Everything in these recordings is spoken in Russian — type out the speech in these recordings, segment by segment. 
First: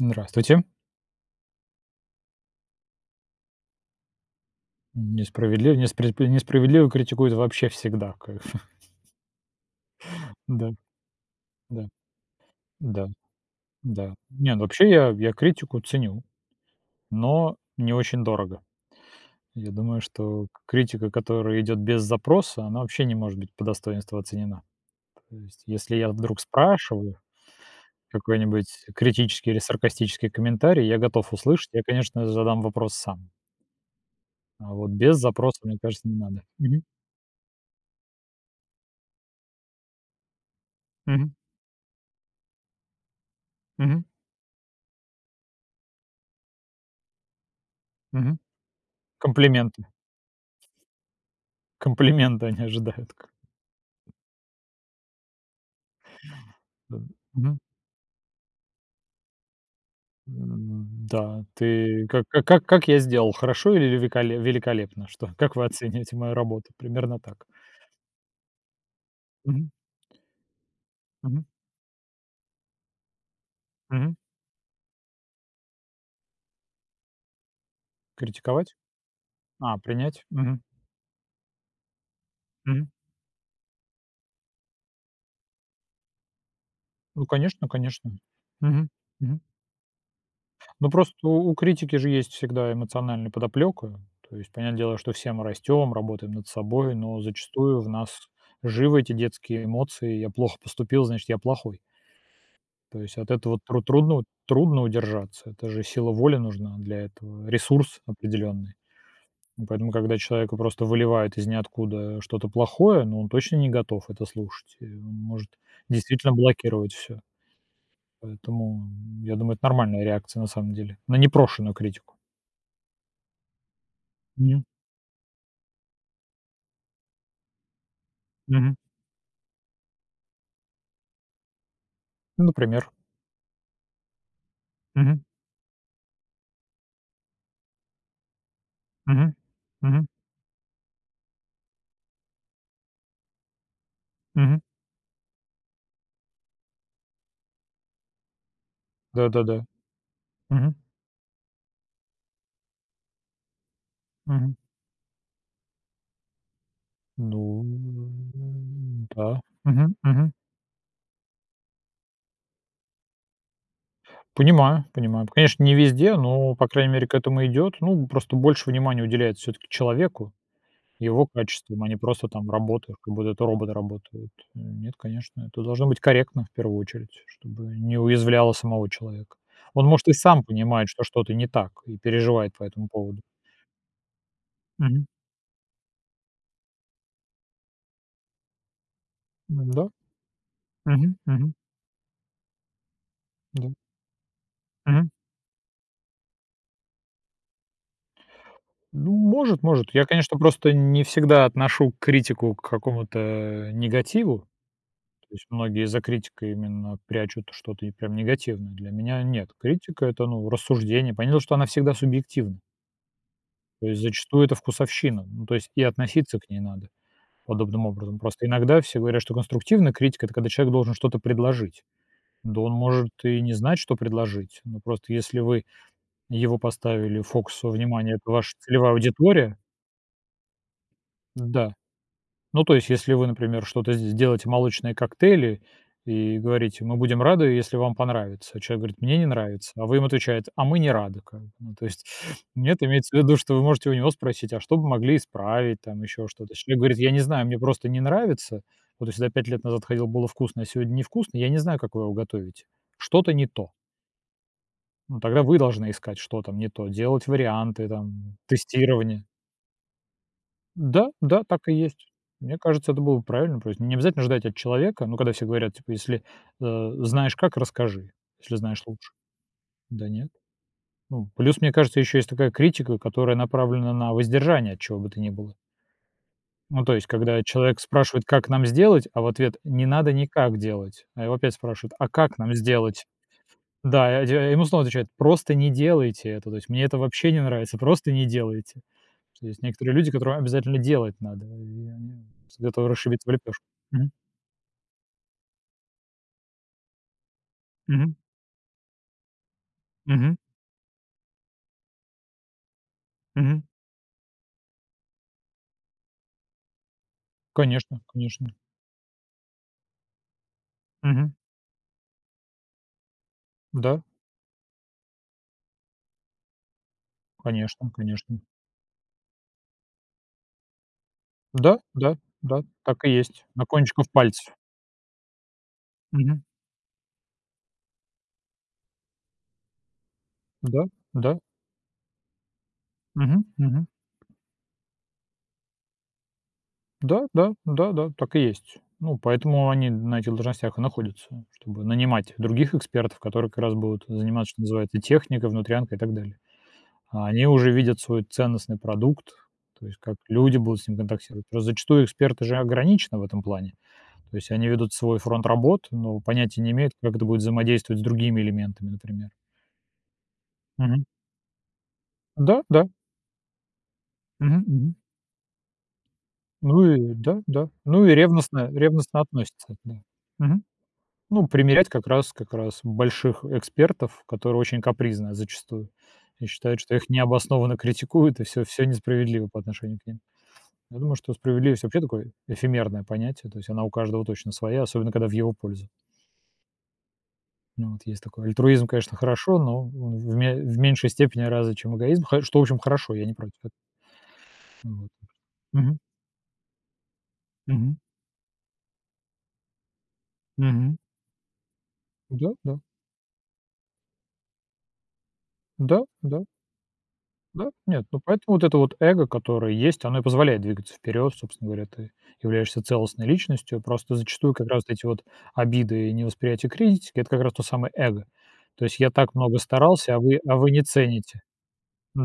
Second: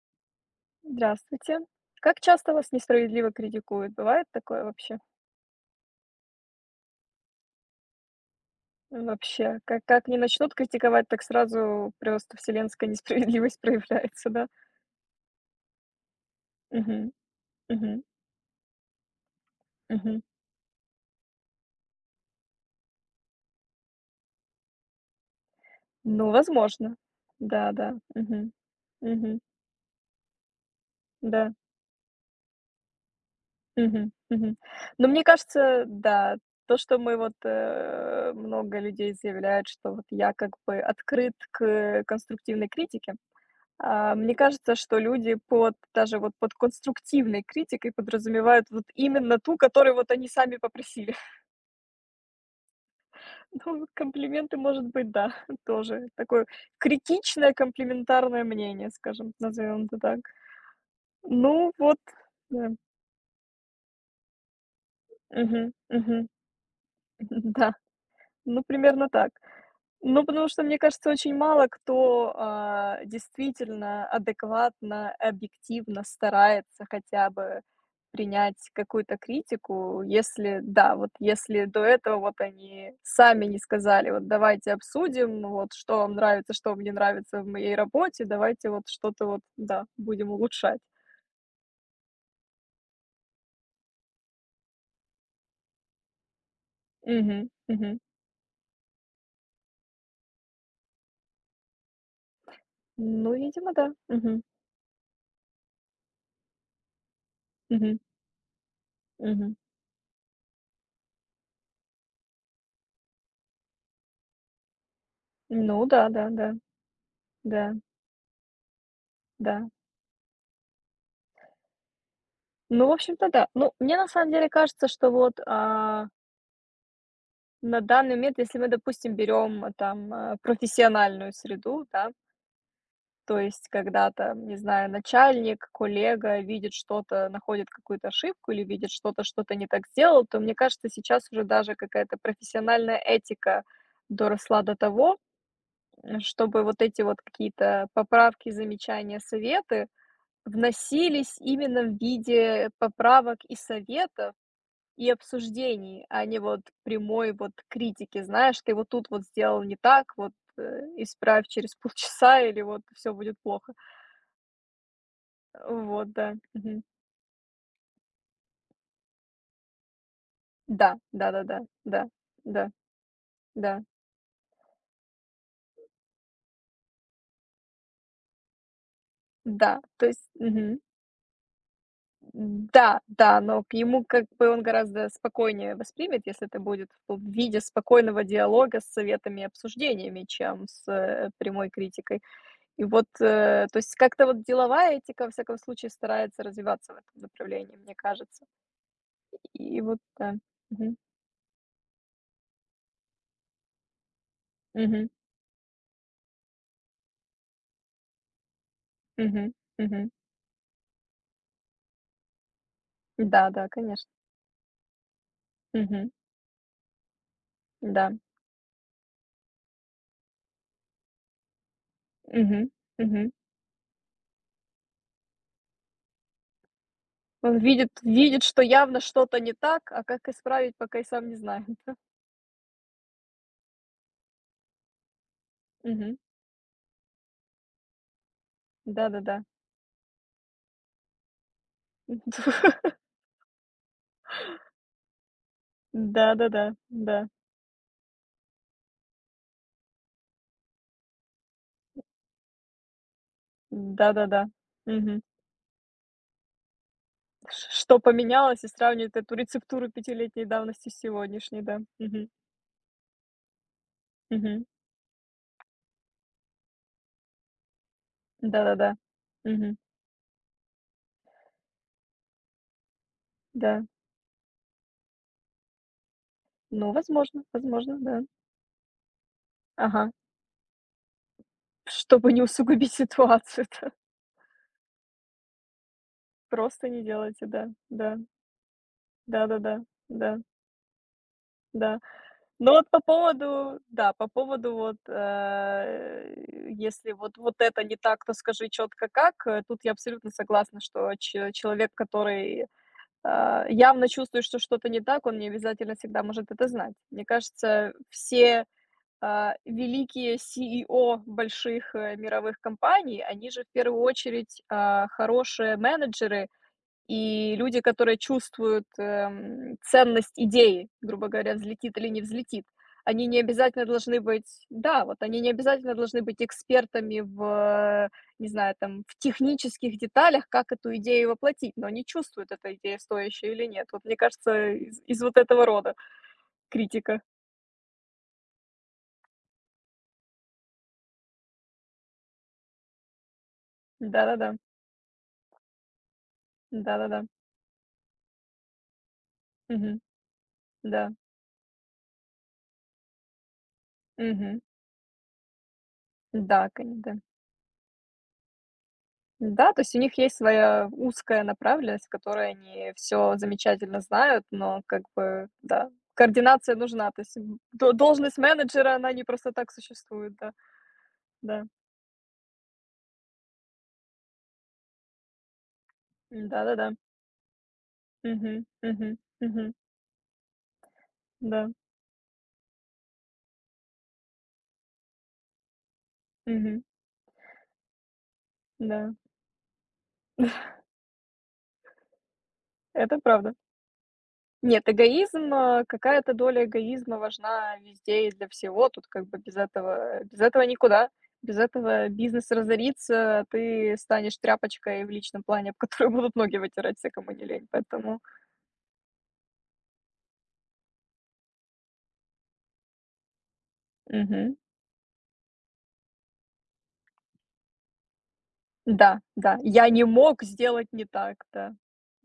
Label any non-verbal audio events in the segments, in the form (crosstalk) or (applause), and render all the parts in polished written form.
Здравствуйте. Здравствуйте. Как часто вас несправедливо критикуют? Бывает такое вообще? Несправедливо критикуют вообще всегда, как бы. Вообще, как не (laughs) начнут Да, критиковать, так да, сразу просто вселенская да, несправедливость (laughs) да. проявляется, да? Не, ну вообще я критику ценю, Мгм, но не мгм, очень дорого. Я думаю, мгм. что критика, которая идет без запроса, она вообще не может быть по достоинству оценена. То есть, если я Ну, вдруг возможно. спрашиваю Да, да. Мгм, какой-нибудь мгм, критический или саркастический комментарий, я готов да. услышать, я, конечно, задам вопрос сам. Мгм, мгм. А вот Но без мне запроса, мне кажется, кажется, не да, надо. то, Мгм, что мы вот много людей заявляют, что вот я как бы мгм, открыт к конструктивной критике. мгм, А, мне кажется, что люди под даже вот под конструктивной критикой мгм. подразумевают вот именно ту, Комплименты. которую вот они сами попросили. (laughs) Комплименты они ожидают. К Ну, вот комплименты, может быть, да, (laughs) тоже такое да. критичное Мгм. комплиментарное мнение, скажем, назовем это так. Да, Ну вот, ты как да. Я сделал, хорошо или великолепно? Что, (laughs) как вы Мгм, оцениваете мгм. мою работу? Примерно так. (laughs) Да. Ну, примерно так. Мгм, Ну, потому что, мне кажется, очень мгм, мало кто, действительно мгм. адекватно, объективно старается хотя бы принять Критиковать? какую-то А, критику, принять? если, Мгм, да, вот если до этого вот мгм. они сами не сказали: "Вот давайте обсудим, вот что вам нравится, что вам не Ну, нравится в конечно, моей конечно. работе, давайте вот Мгм, что-то мгм. вот, да, будем улучшать". Ну, просто у критики же есть всегда эмоциональная подоплека. То есть, понятное дело, что все мы растем, работаем над собой, но Мгм, зачастую в мгм. нас живы эти детские эмоции: "Я плохо поступил, значит, я плохой". То есть от Ну, этого видимо, да. трудно Мгм, удержаться. Это же сила воли нужна для этого, мгм, ресурс определенный. мгм. И поэтому, когда человека просто выливает из ниоткуда что-то плохое, ну, он точно не готов это слушать. И он может Ну да, да, действительно да, блокировать все. да, Поэтому, я думаю, это да. нормальная реакция на самом деле на непрошенную критику. Ну, в общем-то, да. Ну, мне на самом деле Мгм. кажется, что вот, на данный момент, если мы, Мгм. допустим, берем, профессиональную среду, да, Ну, например. то есть когда там, не знаю, Мгм. начальник, коллега видит что-то, находит какую-то ошибку или видит что-то, Мгм. что-то не так Мгм. сделал, то, мне кажется, сейчас уже даже какая-то профессиональная этика Мгм. доросла до того, чтобы вот эти вот какие-то поправки, замечания, Да-да-да. советы Мгм. вносились именно в виде поправок и советов, Мгм. и обсуждений, а не вот прямой вот Ну, критики. Знаешь, ты вот тут вот да. сделал не Мгм. так, Мгм. вот, исправь через полчаса или вот все будет плохо. Понимаю, понимаю. Конечно, не Вот, везде, да. но, по Мгм. крайней мере, к этому идет. Ну, просто больше внимания уделяется все-таки человеку, Да, его да-да-да, качествам, а не да, просто там да, да, работы, как будто это роботы да, работают. Нет, конечно, это должно быть корректно в первую очередь, чтобы не уязвляло самого человека. да, да. Он, То может, и есть сам мгм. понимает, что что-то не так и переживает по этому Да, поводу. да, но к ему как бы он Мгм. гораздо спокойнее воспримет, если это будет в виде спокойного диалога с советами и Да. обсуждениями, чем с, Мгм. Мгм. прямой критикой. И вот, Да. то есть как-то вот деловая Мгм. этика, во всяком случае, старается развиваться в этом направлении, мне кажется. Ну, может, И может. вот, Я, да. конечно, просто Мгм. не всегда отношу критику к какому-то негативу. Мгм. То есть многие за критикой именно прячут что-то и прям негативное. Для меня нет. Мгм. Критика — Мгм. это, ну, рассуждение. Понятно, что она всегда субъективна. Да, да, То есть конечно. зачастую это вкусовщина. Ну, то есть и Мгм. относиться к ней надо подобным Да. образом. Просто иногда все говорят, что конструктивная критика — это когда человек должен что-то предложить. Да Мгм. он может Мгм. и не знать, что предложить. Но просто если вы его поставили в Он фокус видит внимания, это видит, ваша что целевая явно что-то не аудитория. так, а как исправить, пока и сам не знает. Да. Ну, то есть, если вы, например, что-то здесь делаете, молочные коктейли, Мгм. и говорите: "Мы будем рады, если вам понравится". А человек говорит: "Мне не Да-да-да. нравится". А вы им отвечаете: "А мы не рады". Как бы. Ну, то есть (laughs) нет, имеется в виду, что вы можете у него спросить: "А что бы могли исправить?" Там еще что-то. Если Да-да-да. человек говорит: "Я не Да. знаю, мне просто не нравится. Вот я сюда 5 лет назад ходил, было вкусно, а сегодня невкусно. Я не знаю, как вы его готовите. Что-то не то". (laughs) Да-да-да. Ну, Мгм. тогда вы должны искать, что там не то, делать Ш варианты, что там, поменялось, и сравнивает тестирование. эту рецептуру пятилетней давности с Да, да, сегодняшней, так и да. есть. Мгм. Мне кажется, это было бы правильно. То есть не обязательно ждать от Мгм. человека, ну, когда все говорят, типа, если, знаешь как, расскажи, если знаешь Да-да-да. лучше. Мгм. Да нет. Ну, плюс, мне кажется, еще есть такая критика, которая Да. направлена на воздержание от чего бы то ни было. Ну, Ну, то есть, когда возможно, человек возможно, да. спрашивает, как нам сделать, а в ответ не Ага. надо никак делать. А его опять спрашивают, а Чтобы как не нам усугубить сделать? ситуацию, (laughs) да. Да, а ему снова отвечают, просто не делайте это. То есть, мне Просто это не вообще не делайте, да, нравится, просто да. не делайте. Что есть Да-да-да, да, некоторые люди, которым да, да, обязательно делать надо, и да. они Но готовы вот по расшибиться в лепешку. поводу, Мгм. да, по поводу вот, если вот вот это не Мгм. так, то скажи четко как. Тут я абсолютно Мгм. согласна, что че человек, который, Мгм. Явно чувствует, что что-то не так, он не обязательно всегда может это знать. Мне кажется, Конечно, конечно. все великие CEO Мгм. больших, мировых компаний, они же в первую Да, очередь, хорошие менеджеры и люди, конечно, которые конечно. чувствуют, ценность идеи, грубо говоря, Да, взлетит или да, не да, взлетит. так и Они не есть. На обязательно кончиков должны пальцев. быть да, вот они не обязательно должны Мгм. быть экспертами в, э, не знаю, там, в технических деталях, как Да, эту идею да. воплотить, но они чувствуют, эта идея Мгм. стоящая или Мгм. нет. Вот мне кажется, из вот этого рода критика. Да, да, да, да, так и есть. Ну, поэтому они на этих должностях и находятся, чтобы нанимать других экспертов, которые как раз будут заниматься, Да-да-да. что называется, техникой, внутрянкой и так далее. Да-да-да. А они уже видят свой ценностный продукт, то есть Мгм. как люди будут с ним Да. контактировать. Просто зачастую эксперты же ограничены в этом плане. То есть Мгм. они ведут свой фронт работ, но Да, понятия не имеют, коне да. как это будет взаимодействовать с другими элементами, например. Да, то есть у них есть своя Мгм. узкая направленность, в которой Да, да. они все замечательно знают, Мгм, но мгм. как бы, да, координация Ну нужна. и То есть да, м, да. до Ну и должность менеджера, она ревностно не просто так относится. Да. существует, да, Мгм. Ну, да. примерять как раз больших экспертов, которые очень капризны зачастую и считают, что Да-да-да. их необоснованно критикуют, и Мгм, все, все мгм, несправедливо по мгм, отношению к ним. Я думаю, что да, справедливость вообще такое эфемерное понятие, то есть она у каждого точно своя, особенно когда в его пользу. мгм, Ну, вот есть такое. Альтруизм, да. конечно, хорошо, но он в, в (laughs) меньшей степени раза, чем эгоизм, что, в общем, хорошо, Это я не правда. против. Нет, Вот. эгоизм, Мгм. какая-то доля эгоизма важна Мгм. везде и для всего. Тут как бы без этого Мгм. никуда. Без этого бизнес Да, да, разорится, ты станешь тряпочкой в личном плане, (laughs) об да, которую будут да, ноги вытирать все, кому не лень. да. Нет, ну Поэтому поэтому вот это вот эго, которое есть, оно и позволяет двигаться вперед, собственно говоря, ты являешься целостной личностью, просто зачастую мгм. как раз вот эти вот обиды и невосприятие критики, это как раз то самое эго. То есть я Да, так много да. Я не старался, а вы, мог а вы не сделать не так, цените. да.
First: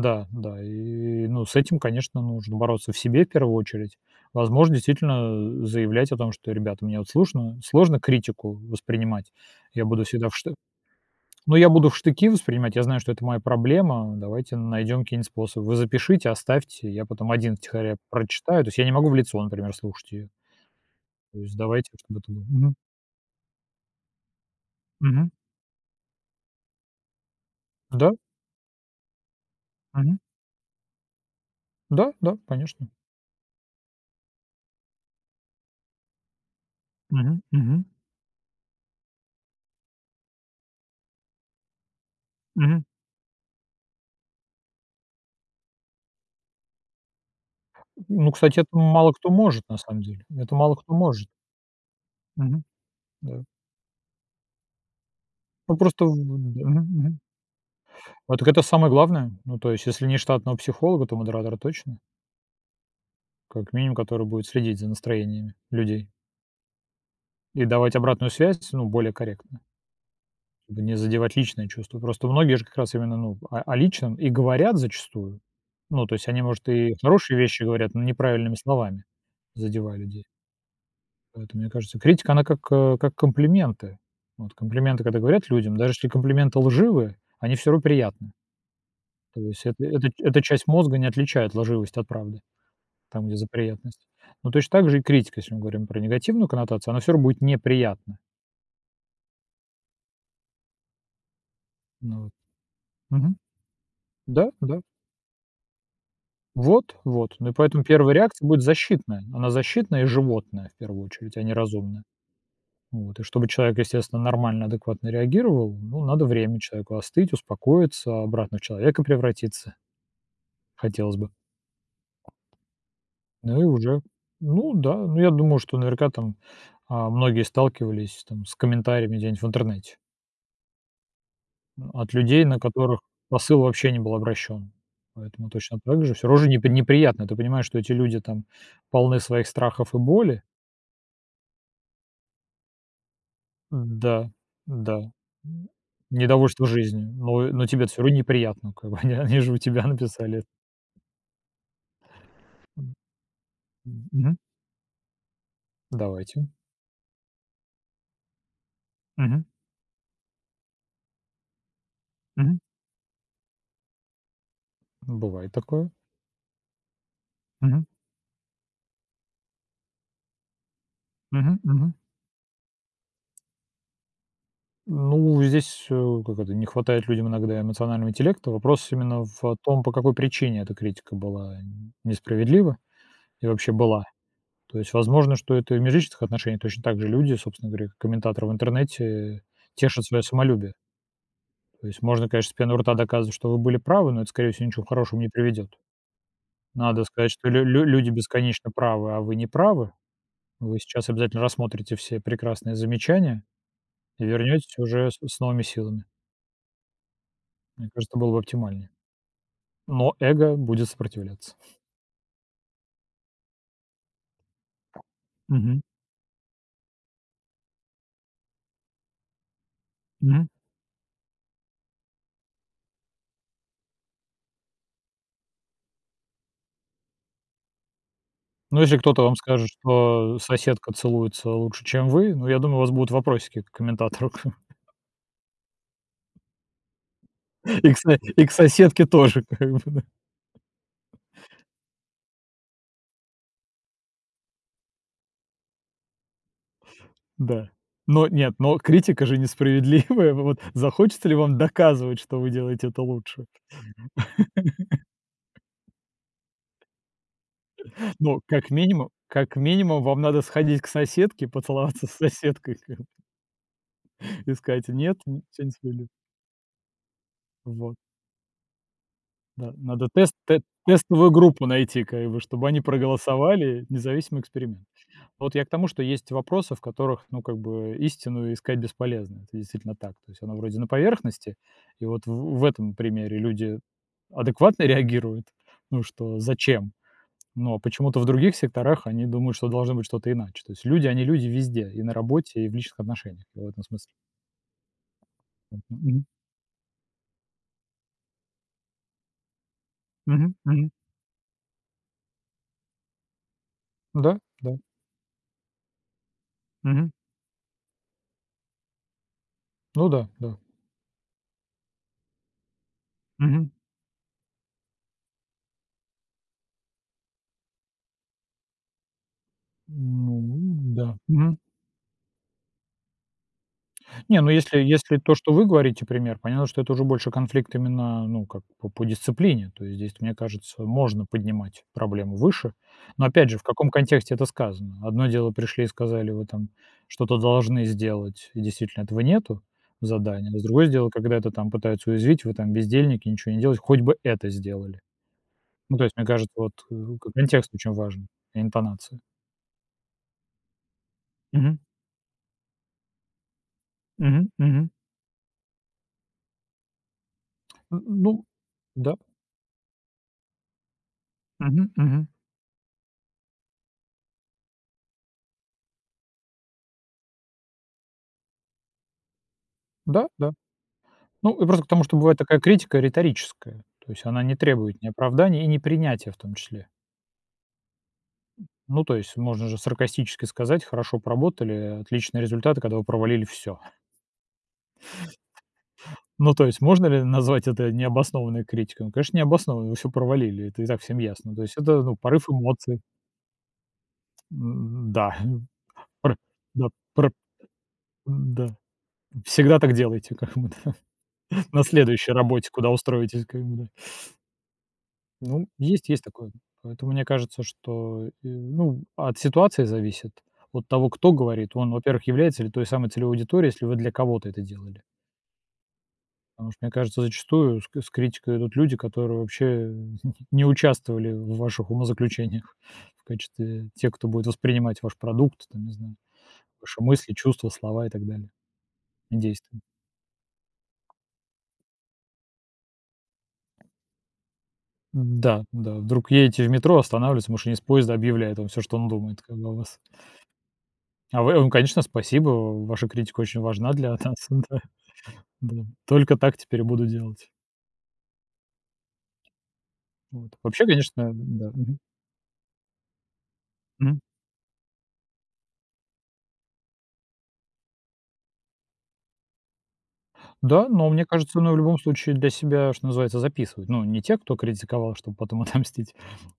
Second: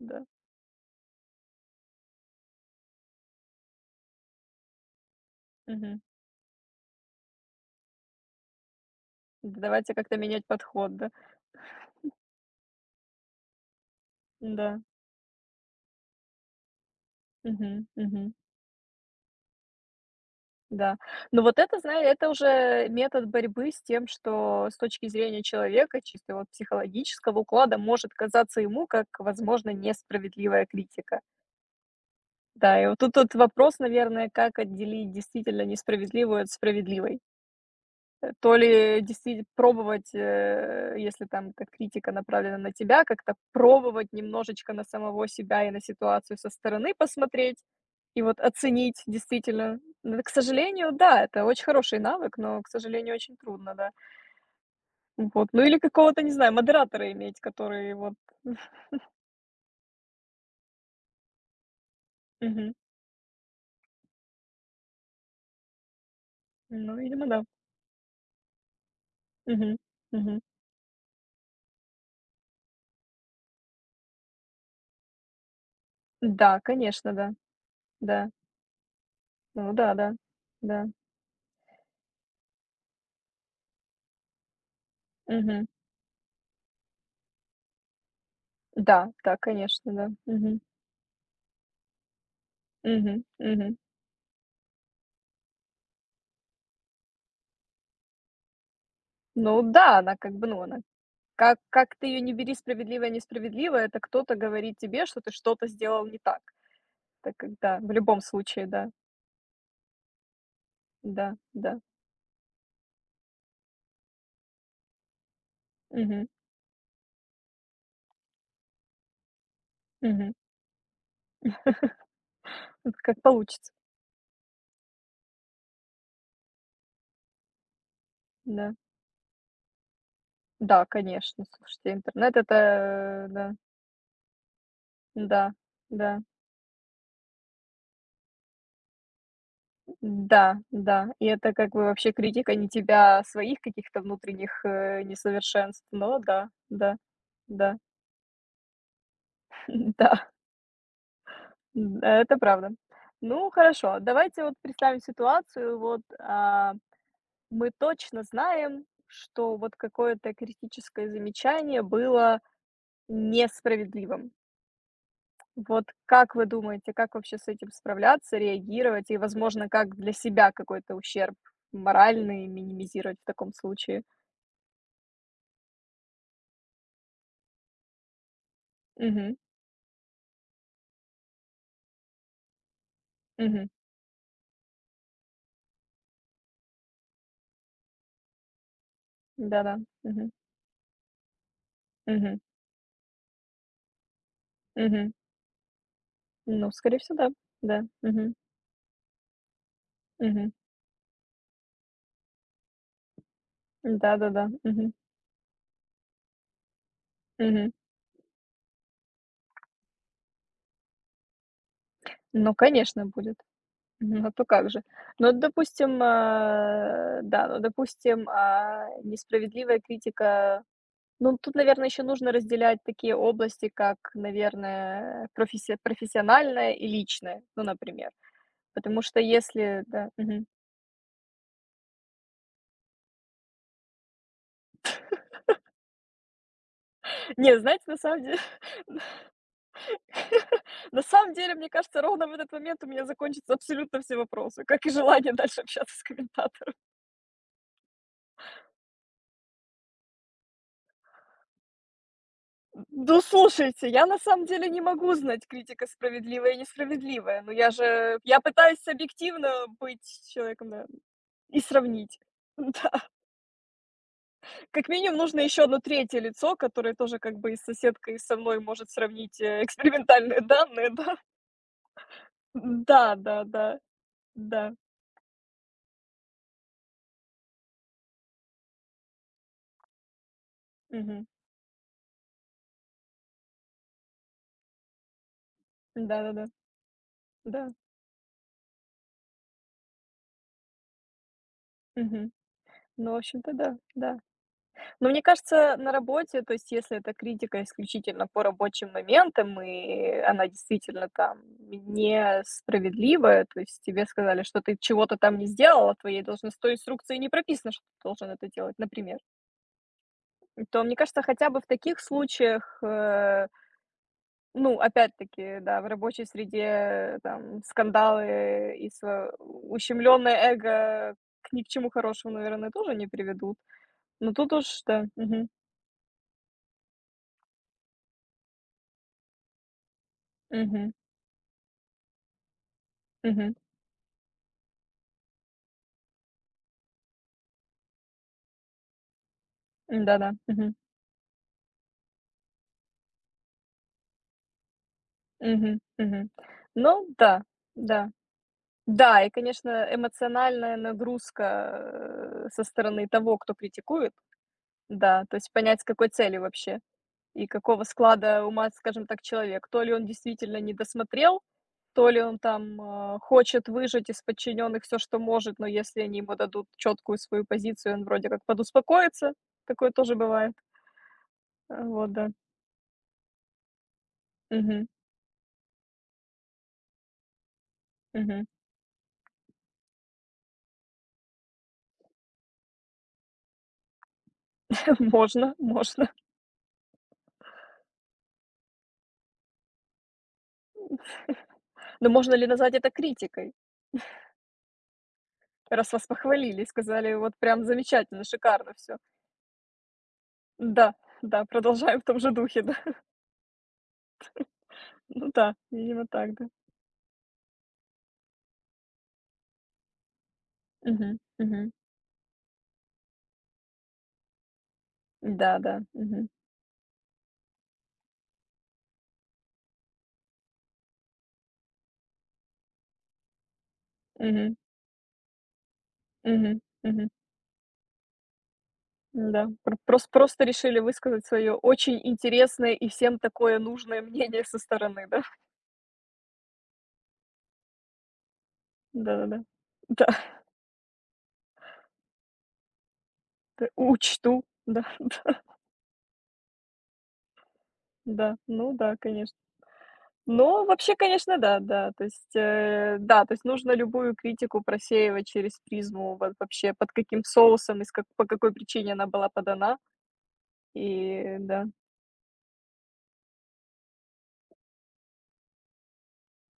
Да. да. И, ну, с этим, конечно, нужно бороться в себе в первую очередь. Возможно, действительно Мгм. заявлять о том, что, ребята, мне вот сложно, сложно критику воспринимать. Я Давайте буду как-то всегда в менять шты... подход, да. Ну, я буду в штыки воспринимать, я знаю, что это моя проблема, давайте Да. найдем какие-нибудь способы. Вы запишите, оставьте, я потом один Мгм, втихаря мгм. прочитаю. То есть я не могу в лицо, например, слушать ее. Да. То Но есть вот это, давайте, знаешь, чтобы это это было. Мгм. уже метод борьбы с тем, что с точки Мгм. зрения человека, чисто вот психологического уклада, Да, может казаться ему как, возможно, мгм. несправедливая критика. Да, да, Да, конечно. и вот тут вот вопрос, наверное, как отделить действительно несправедливую от справедливой. Мгм. Мгм. То ли действительно пробовать, если там как критика направлена на Мгм. тебя, как-то пробовать немножечко на самого себя и на ситуацию со стороны посмотреть и Ну, вот кстати, это оценить мало кто может, на действительно. самом Ну, деле. к Это мало сожалению, кто да, может. это очень хороший навык, но, к сожалению, очень Да. трудно, да. Вот, ну Ну, или просто в да, какого-то, не знаю, мгм, модератора мгм. иметь, который вот А так это (laughs) самое главное. Ну, то есть, если не штатного психолога, то модератора точно, Мгм. как минимум, который будет следить за настроениями людей Ну, видимо, да. и давать обратную связь, ну, более корректно, Мгм. Мгм. чтобы не задевать личные чувства. Просто многие же как раз именно, ну, о личном и говорят зачастую. Ну, то есть они, Да, может, и конечно, да. хорошие вещи говорят, но Да. неправильными словами, Ну да, задевая да. людей. Да. Поэтому, мне кажется, критика, она как, как комплименты. Вот комплименты, когда говорят Мгм. людям, даже если комплименты лживые, они все равно приятны. Да, да, То есть это конечно, эта да. эта Мгм. часть мозга не отличает лживость от правды, Мгм. там, где за Мгм. приятность. Но точно так же и критика, если мы говорим про негативную коннотацию, она все равно будет неприятна. Ну да, она как бы, ну, она как ты ее Ну вот. не бери, справедливая, Мгм. несправедливая, это кто-то Да, говорит да. тебе, что ты что-то сделал не так. Вот, вот. Так Ну как и да, поэтому в первая любом реакция будет случае, да, защитная. Она защитная и животная в первую очередь, да, а не да. разумная. Вот. И чтобы человек, естественно, нормально, адекватно реагировал, ну, надо Мгм, время человеку остыть, успокоиться, обратно в человека превратиться, мгм. хотелось бы. Вот как Ну и получится. уже ну да, ну я думаю, что наверняка там, многие сталкивались там с Да. комментариями где-нибудь в интернете, Да, конечно, слушайте, от интернет- людей, на которых это да, посыл вообще не был обращен. да, Поэтому точно так же да, всё равно же неприятно. Ты понимаешь, что эти люди там полны своих страхов и боли. да, да. И это как бы вообще критика не тебя, а своих каких-то Да, внутренних, да, м, несовершенств, но да, недовольство да, жизнью, но да, тебе все равно неприятно, как бы (laughs) они же у тебя (laughs) да. написали это. Это правда. М, Ну, хорошо, мгм. давайте вот представим ситуацию. Вот, Давайте. Мы точно знаем, Мгм, что вот какое-то критическое замечание было мгм. несправедливым. Бывает Вот такое. как вы думаете, как вообще с этим Мгм, справляться, реагировать и, возможно, как для себя какой-то ущерб мгм, мгм. моральный минимизировать в таком случае? Ну, здесь, как это, не хватает людям иногда эмоционального интеллекта. Вопрос именно Угу, в том, по какой причине эта критика была несправедлива и угу, вообще была. То есть, возможно, что это и в межличных отношениях точно так же люди, собственно говоря, как комментаторы в интернете да-да, тешат свое угу, самолюбие. То есть можно, угу, конечно, с пены рта доказывать, что вы были правы, но это, скорее всего, ничего угу. хорошего не приведет. Ну, скорее Надо всего, да. сказать, что Да, люди угу, бесконечно правы, а вы не правы. угу, Вы сейчас обязательно рассмотрите все прекрасные замечания и да-да-да, вернетесь угу, уже с новыми силами. угу. Мне кажется, это было бы оптимальнее. Но эго будет сопротивляться. Ну, конечно, будет. Ну, то как же? Ну, вот, Мгм. допустим, да, ну, допустим, несправедливая Мгм. критика. Ну, тут, наверное, еще нужно разделять такие области, как, наверное, профессиональное и личное, ну, например. Ну, если Потому что кто-то вам скажет, если, да, что мгм. соседка целуется лучше, чем вы, ну, я думаю, у вас будут вопросики к комментатору. (laughs) Не, знаете, И на к со самом деле, и к соседке тоже, (laughs) как бы, да. (laughs) на самом деле, мне кажется, ровно в этот момент у меня закончатся абсолютно все вопросы, как и желание дальше общаться с комментатором. Да. Но нет, но критика же несправедливая. (laughs) Вот захочется ли вам доказывать, что вы делаете это Ну, лучше? слушайте, я на самом деле не могу знать, критика справедливая и несправедливая, но я же Ну, я пытаюсь как объективно быть минимум вам надо человеком, сходить к да, соседке, и поцеловаться с сравнить. (laughs) соседкой (laughs) Да, как бы и сказать: как "Нет, минимум все нужно всё еще одно несправедливо". третье лицо, которое тоже как бы и с Вот. соседкой, и со мной может сравнить, (laughs) Да, надо экспериментальные данные, да. тестовую группу найти, как бы, чтобы они Да, да, да, проголосовали, независимый да, эксперимент. Вот я к тому, что есть вопросы, в которых, ну, как бы истину искать бесполезно. Это действительно так. То есть она вроде на мгм, поверхности, и вот в этом примере люди адекватно реагируют, ну, да-да-да, что да, зачем. да, да, Но почему-то в других секторах они думают, что должно быть что-то иначе. То есть люди, они люди везде, и на мгм. работе, и в личных Ну, в отношениях. общем-то, В да, этом смысле. да. Но мне кажется, на Мгм. работе, то есть если эта критика исключительно по рабочим моментам, и она Мгм. Мгм. действительно там несправедливая, то есть тебе Да, сказали, что ты да. чего-то там не сделал, а в твоей должностной Мгм. инструкции не прописано, что ты должен это делать, например, Ну да, да. то мне кажется, хотя бы в таких случаях, Мгм. ну, опять-таки, да, в рабочей среде там скандалы и ущемленное Ну эго да. к Мгм. ни к чему хорошему, наверное, тоже не приведут. Но Не, ну тут уж, да. если то, Мгм. что вы говорите пример, понятно, что это уже больше конфликт именно, ну, как по дисциплине. То есть здесь, мне кажется, Мгм. можно поднимать проблему выше. Но опять Мгм. же, в каком контексте это сказано? Одно дело, пришли и сказали: "Вы там что-то должны сделать", и действительно этого нету в Да, да задании. А с мгм, другое дело, когда это там пытаются уязвить: "Вы там бездельники, ничего не делаете, хоть бы это сделали". мгм, Ну, то есть, мне мгм. кажется, вот, Ну да, контекст очень да. важен и интонация. Да, и, конечно, эмоциональная нагрузка, Мгм. Со стороны того, кто критикует. Мгм. Мгм. Да, то есть понять, с какой целью вообще и какого Н ну склада ума, скажем да. так, человек. То ли он действительно не досмотрел, Мгм, то ли мгм. он там, хочет выжать из подчиненных все, что может, но если они ему дадут четкую свою позицию, он вроде как подуспокоится. Такое тоже Да, да. бывает. Ну, и А, просто к тому, вот что да. бывает такая критика риторическая. То есть она не Мгм, требует ни оправданий и ни принятия в том числе. мгм. Ну, то есть можно же саркастически сказать: "Хорошо поработали, отличные результаты, когда вы провалили все". (laughs) (laughs) Можно, можно. Ну, то есть можно ли назвать это необоснованной критикой? Ну, конечно, необоснованной. Вы все провалили, это и так всем ясно. То есть это, Но ну, можно ли порыв назвать это эмоций. критикой, Да, раз вас (laughs) пр похвалили да, сказали: пр "Вот прям замечательно, да. шикарно все". Всегда так делайте, как бы, Да, да, (laughs) на продолжаем в том следующей же духе, работе, да. куда (laughs) устроитесь, как бы, да. Ну да, Ну, видимо, есть так, да. такое. Поэтому мне кажется, что, ну, от ситуации зависит, от того, Мгм, кто говорит. мгм. Он, во-первых, является ли той самой целевой аудиторией, если вы для кого-то это делали. Да, да. Мгм, Потому что, мне кажется, зачастую с критикой идут люди, которые вообще (laughs) не участвовали в ваших умозаключениях в качестве тех, кто будет мгм, воспринимать ваш продукт, там, не знаю, мгм, ваши мгм. мысли, чувства, слова и так далее, и Да, пр действия. просто решили высказать свое очень интересное и всем такое нужное (laughs) мнение со стороны, да? Да, да, вдруг едете в метро, останавливается, машинист поезда объявляет вам все, что он Да-да-да. думает, как бы о вас. Да, да, да, (laughs) А вы ну, конечно, спасибо. Ваша критика очень да, важна для нас. учту. (laughs) Да, Да, (laughs) да, да. Только так теперь и буду делать. да. Ну да, конечно. Вот. Ну, Вообще, вообще, конечно, конечно, да, да. да. Мгм. То есть, да, то есть нужно любую Мгм. критику просеивать через призму вот вообще, под каким соусом и с как по какой причине она была подана. Да, но мне И кажется, да, ну, в любом случае для себя, что называется, записывать. Ну, не те, кто критиковал, чтобы потом (laughs) отомстить,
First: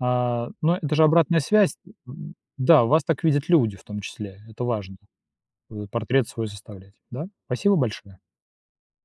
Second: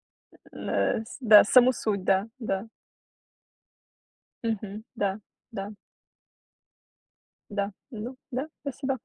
но это же с обратная да, саму связь. суть, да, да. Да, вас так видят люди в том числе. Это Мгм. важно. Да, да, Портрет свой составлять. Да? да. Спасибо Ну большое. да, спасибо.